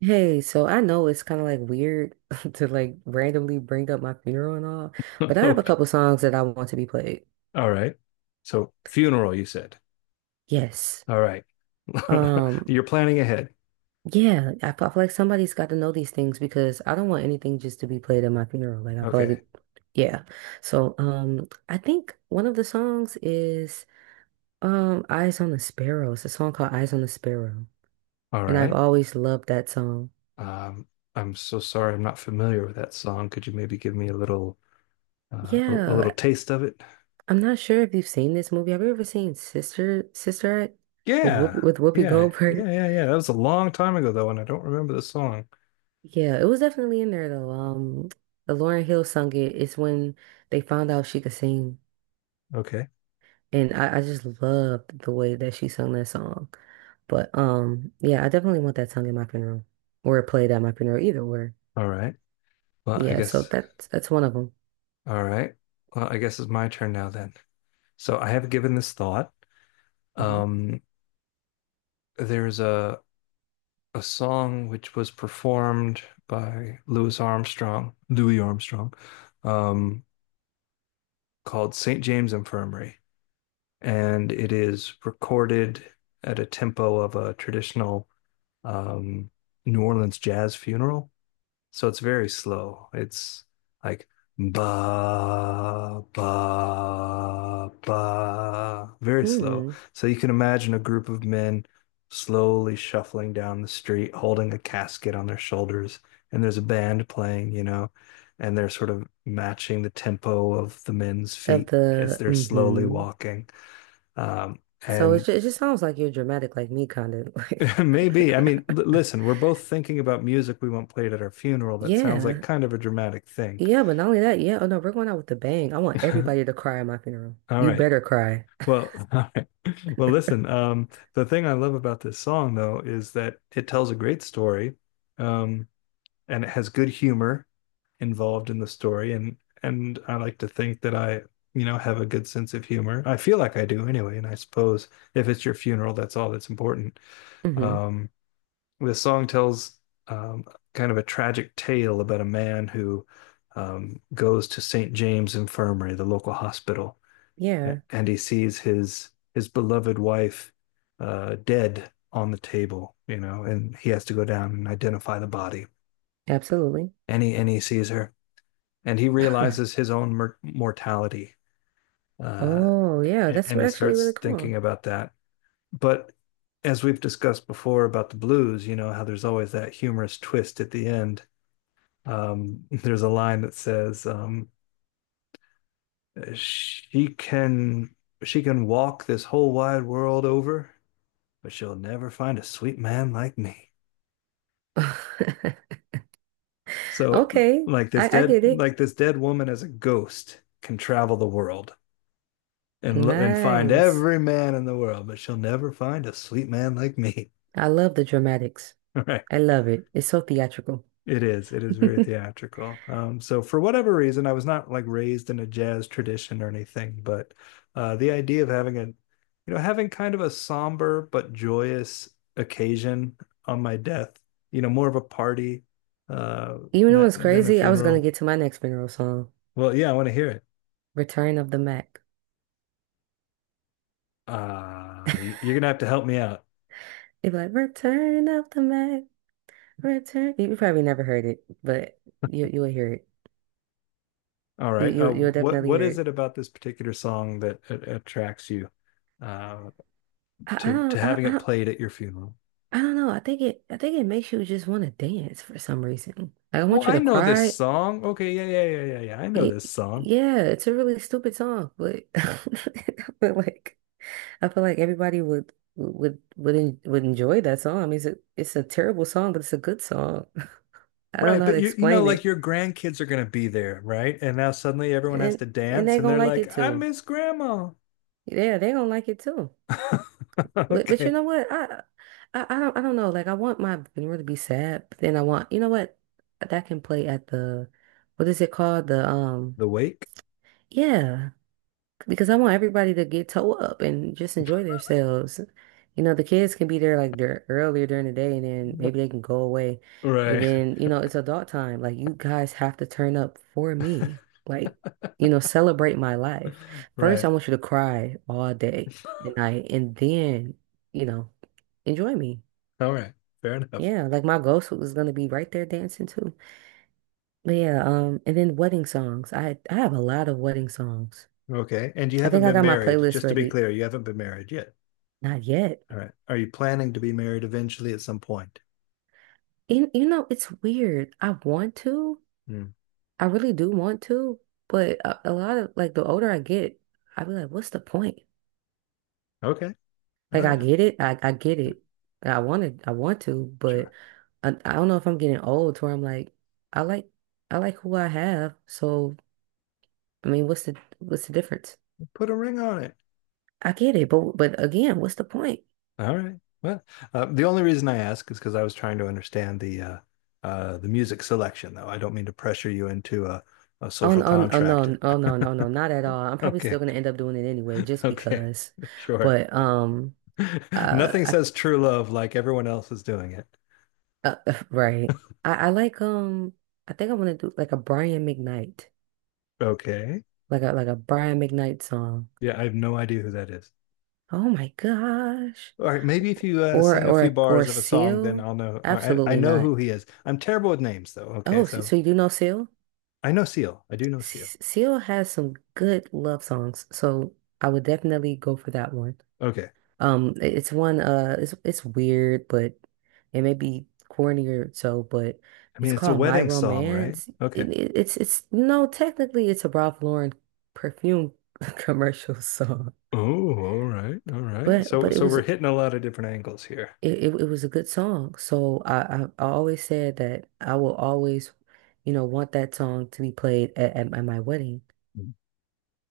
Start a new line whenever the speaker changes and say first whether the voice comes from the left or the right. right: Hey, so I know it's kind of like weird to like randomly bring up my funeral and all, but I have a
left: Okay.
right: couple songs that I want to be played.
left: All right. So funeral, you said.
right: Yes.
left: All right.
right: Um,
left: You're planning ahead.
right: yeah, I feel like somebody's got to know these things because I don't want anything just to be played at my funeral. Like I feel like
left: Okay.
right: it, yeah. So I think one of the songs is Eyes on the Sparrow. It's a song called Eyes on the Sparrow,
left: All
right: and I've
left: right.
right: always loved that song.
left: Um, I'm so sorry. I'm not familiar with that song. Could you maybe give me a little
right: Yeah,
left: taste of it?
right: I'm not sure if you've seen this movie. Have you ever seen Sister Act
left: Yeah,
right: With Whoopi
left: yeah, yeah,
right: Goldberg?
left: yeah, yeah. That was a long time ago though, and I don't remember the song.
right: Yeah, it was definitely in there though. Lauren Hill sung it. It's when they found out she could sing,
left: Okay.
right: and I just loved the way that she sung that song. But yeah, I definitely want that sung at my funeral or played at my funeral, either or.
left: All right. Well, I
right: Yeah, so
left: guess.
right: that's one of them.
left: All right. Well, I guess it's my turn now then. So I have given this thought.
right: Hmm.
left: Um, there's a song which was performed by Louis Armstrong, Louis Armstrong, um, called St. James Infirmary. And it is recorded at a tempo of a traditional um, New Orleans jazz funeral. So it's very slow. It's like ba ba ba, very slow.
right: Hmm.
left: So you can imagine a group of men slowly shuffling down the street, holding a casket on their shoulders, and there's a band playing, you know, and they're sort of matching the tempo of the men's
right: Of
left: feet as
right: the
left: they're slowly
right: hmm.
left: walking. Um,
right: So
left: and
right: it just sounds like you're dramatic like me, kind of like.
left: Maybe, I mean, l listen, we're both thinking about music we want played at our funeral. That sounds like
right: Yeah,
left: kind of a dramatic thing.
right: Yeah, but not only that, yeah, oh no, we're going out with a bang. I want everybody to cry at my funeral.
left: All
right: You
left: right.
right: better cry.
left: Well, all right. Well, listen, the thing I love about this song though is that it tells a great story, um, and it has good humor involved in the story, and I like to think that I, you know, have a good sense of humor. I feel like I do anyway, and I suppose if it's your funeral, that's all that's important.
right: Hmm.
left: Um, the song tells um, kind of a tragic tale about a man who goes to St. James Infirmary, the local hospital,
right: Yeah,
left: and he sees his beloved wife, dead on the table, you know, and he has to go down and identify the body.
right: absolutely.
left: And he sees her, and he realizes his own mortality, uh,
right: Oh, yeah, that's
left: and he
right: actually
left: starts
right: really
left: thinking
right: cool.
left: about that. But as we've discussed before about the blues, you know how there's always that humorous twist at the end. There's a line that says, "She can she can walk this whole wide world over," but she'll never find a sweet man like me. So
right: Okay, I get it.
left: like this dead woman as a ghost can travel the world and find
right: Nice.
left: every man in the world, but she'll never find a sweet man like me.
right: I love the dramatics.
left: All right.
right: I love it. It's so theatrical.
left: It is. It is very
right: Even
left: theatrical. So for whatever reason, I was not like raised in a jazz tradition or anything, but the idea of having a, you know, having kind of a somber but joyous occasion on my death, you know, more of a party, uh,
right: though
left: that,
right: it's
left: than a
right: crazy, I was gonna
left: funeral.
right: get to my next funeral song,
left: Well, yeah, I want to hear it.
right: Return of the Mac.
left: You're gonna have to help me out.
right: It'd be like, Return of the Mac, Return. You probably never heard it, but you'll hear it.
left: All
right: You you
left: right.
right: you'll you'll
left: What
right: definitely hear
left: is
right: it.
left: it about this particular song that attracts you, uh,
right: I, I
left: to
right: don't, I
left: having
right: don't, I
left: it
right: don't,
left: played at your funeral?
right: I don't know. I think I think it makes you just want to dance for some reason. Like, I
left: Oh,
right: want you
left: I
right: to
left: know this
right: cry.
left: song. Okay, yeah, yeah, yeah, yeah, yeah. I know
right: Y-
left: this song.
right: Yeah, it's a really stupid song, but I feel like everybody would en would enjoy that song. I mean, it's a terrible song, but it's a good song. I don't
left: Right,
right: know how to
left: but you know,
right: explain
left: like
right: it,
left: your grandkids are gonna be there, right? And now suddenly everyone has
right: and
left: to dance
right: they
left: and
right: gonna
left: they're
right: like
left: like,
right: it
left: I
right: too.
left: miss grandma.
right: Yeah, they gonna like it too. But you
left: Okay.
right: know what? I don't I don't know. Like I want my funeral to be sad, but then I want you know what? That can play at the what is it called? The
left: The wake?
right: yeah. Because I want everybody to get toe up and just enjoy themselves. You know, the kids can be there like dur earlier during the day and then maybe they can go away. And
left: Right,
right: then, you know, it's adult time. Like you guys have to turn up for me. Like, you know, celebrate my life. First, I
left: right.
right: want you to cry all day and night and then, you know, enjoy me.
left: All right. Fair enough.
right: Yeah, like my ghost was gonna be right there dancing too. But yeah, and then wedding songs. I have a lot of wedding songs.
left: Okay. And you
right: I
left: haven't
right: think I
left: been
right: got my
left: married,
right: playlist
left: just to be
right: ready.
left: clear, you haven't been married yet.
right: Not yet.
left: All right. Are you planning to be married eventually at some point?
right: And you know, it's weird. I want to.
left: Hmm.
right: I really do want to, but a lot of like the older I get, I be like, what's the point?
left: Okay. All
right: Like I
left: right.
right: get it. I get it. I want it. I want to, but
left: Sure.
right: I don't know if I'm getting old to where I'm like, I like I like who I have. So I mean, what's the difference?
left: Put a ring on it.
right: I get it, but again, what's the point?
left: All right. Well, the only reason I ask is because I was trying to understand the music selection, though. I don't mean to pressure you into a
right: Oh,
left: social
right: no, oh,
left: contract.
right: no, oh, no, no, no, not at all. I'm probably
left: Okay.
right: still gonna end up doing it anyway, just
left: Okay.
right: because.
left: Sure.
right: But uh,
left: Nothing
right: I,
left: says true love like everyone else is doing it.
right: uh, right. I like I think I want to do like a Brian McKnight,
left: Okay.
right: like a Brian McKnight song.
left: Yeah, I have no idea who that is.
right: Oh my gosh,
left: All right. Maybe if you sing a few
right: or
left: bars of a song, then
right: Seal?
left: I'll know. I
right: Absolutely
left: know
right: not.
left: who he is. I'm terrible with names, though. Okay.
right: Oh, so
left: So
right: so you do know Seal?
left: I know Seal. I do know Seal.
right: Seal has some good love songs, so I would definitely go for that one.
left: Okay.
right: It's weird, but it may be corny or so, but
left: I mean,
right: it's
left: it's a
right: called My
left: wedding song, right?
right: Romance.
left: Okay.
right: It's no, technically it's a Ralph Lauren perfume commercial song.
left: Oh, all right, all right.
right: But
left: So,
right: but
left: so we're hitting a lot of different angles here.
right: it was a good song. So I always said that I will always, you know, want that song to be played at, at my wedding.
left: Mm.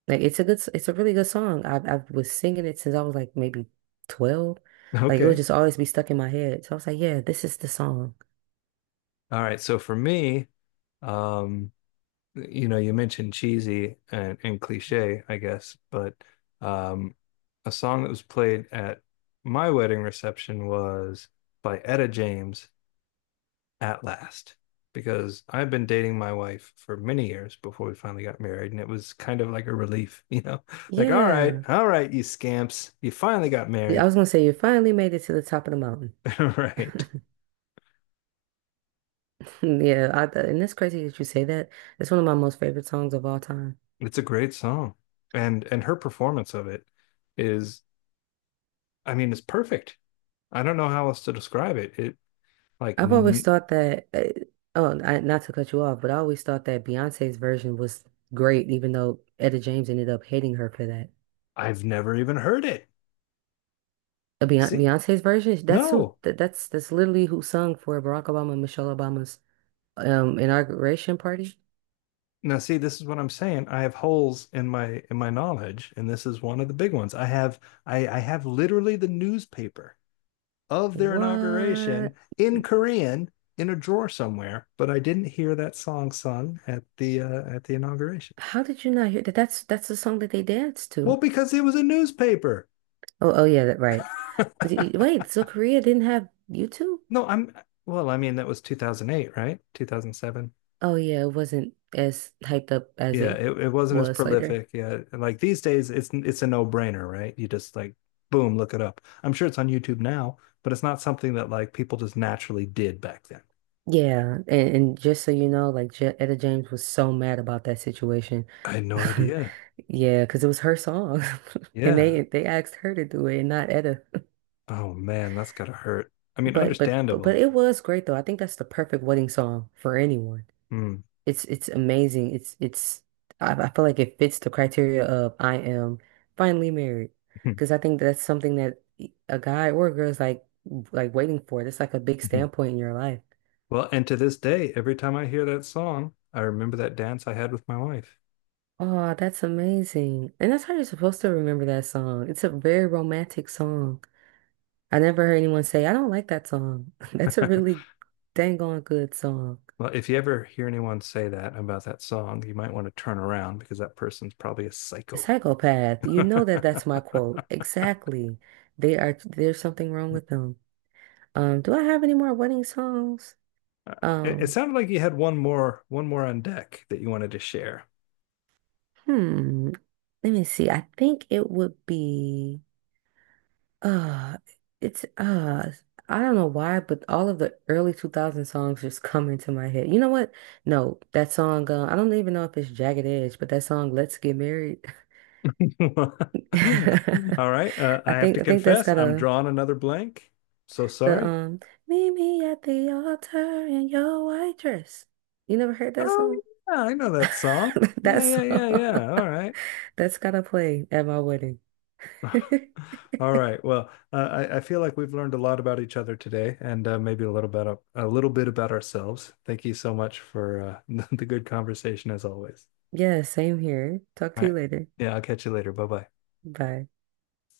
right: Like it's a it's a really good song. I was singing it since I was like maybe 12. Like it would
left: Okay.
right: just always be stuck in my head. So I was like, yeah, this is the song.
left: All right. So for me, um, you know, you mentioned cheesy and cliche, I guess, but um, a song that was played at my wedding reception was by Etta James, At Last, because I've been dating my wife for many years before we finally got married, and it was kind of like a relief, you know, like,
right: Yeah.
left: all right, you scamps, you finally got
right: Yeah, I
left: married.
right: was gonna say you finally made it to the top of the mountain.
left: All right.
right: Yeah, and it's crazy that you say that. It's one of my most favorite songs of all time.
left: It's a great song. And her performance of it is, I mean, it's perfect. I don't know how else to describe it. Like
right: I've always
left: n-
right: thought that, not to cut you off, but I always thought that Beyonce's version was great, even though Etta James ended up hating her for that.
left: I've never even heard it. See?
right: Beyonce's version,
left: No.
right: that's literally who sung for Barack Obama and Michelle Obama's inauguration party?
left: Now see, this is what I'm saying. I have holes in my knowledge, and this is one of the big ones. I have literally the newspaper of their inauguration
right: What?
left: in Korean in a drawer somewhere, but I didn't hear that song sung at the inauguration.
right: How did you not hear that? That's the song that they danced
left: Well,
right: to.
left: because it was a newspaper.
right: Oh, oh yeah, that right. Wait, so Korea didn't have YouTube?
left: No, I'm well, I mean that was 2008, right? 2007.
right: Oh yeah, it wasn't as hyped up as
left: Yeah,
right: it
left: it wasn't as
right: was later.
left: prolific. Yeah, and, like these days it's a no-brainer, right? You just like boom, look it up. I'm sure it's on YouTube now, but it's not something that like people just naturally did back then.
right: Yeah, and just so you know, like Je Etta James was so mad about that situation.
left: I had no idea.
right: Yeah, because it was her song, and
left: Yeah.
right: they asked her to do it, and not Etta.
left: Oh man, that's gotta hurt. I mean,
right: But
left: understandable.
right: it
left: But-
right: was great though. I think that's the perfect wedding song for anyone.
left: Mm.
right: It's amazing. I feel like it fits the criteria of I am finally married because I think that's something that a guy or a girl is like waiting for. That's like a big standpoint in your life.
left: Well, and to this day, every time I hear that song, I remember that dance I had with my wife.
right: Oh, that's amazing. And that's how you're supposed to remember that song. It's a very romantic song. I never heard anyone say, I don't like that song. That's a really dang on good song.
left: Well, if you ever hear anyone say that about that song, you might want to turn around because that person's probably a psycho.
right: Psychopath, you
left: it,
right: know that that's my quote. Exactly. They are, there's something wrong with them. Do I have any more wedding songs?
left: it
right: Um,
left: sounded like you had one more on deck that you wanted to share.
right: hmm. Let me see. I think it would be uh it's I don't know why, but all of the early 2000 songs just come into my head. You know what? No, that song, I don't even know if it's Jagged Edge, but that song Let's Get Married.
left: All right,
right: I
left: I have to
right: I think that's
left: confess,
right: got
left: I'm
right: a
left: drawing another blank. So
right: the
left: sorry.
right: Meet me at the altar in your white dress. You never heard that
left: Oh
right: song?
left: yeah, I know that song. Yeah,
right: That
left: yeah,
right: song.
left: yeah, yeah. All right.
right: That's gotta play at my wedding.
left: All right. Well, I feel like we've learned a lot about each other today, and maybe a little bit of, a little bit about ourselves. Thank you so much for the good conversation as always.
right: Yeah, same here. Talk
left: All
right: to you
left: right.
right: later.
left: Yeah, I'll catch you later. Bye bye.
right: Bye.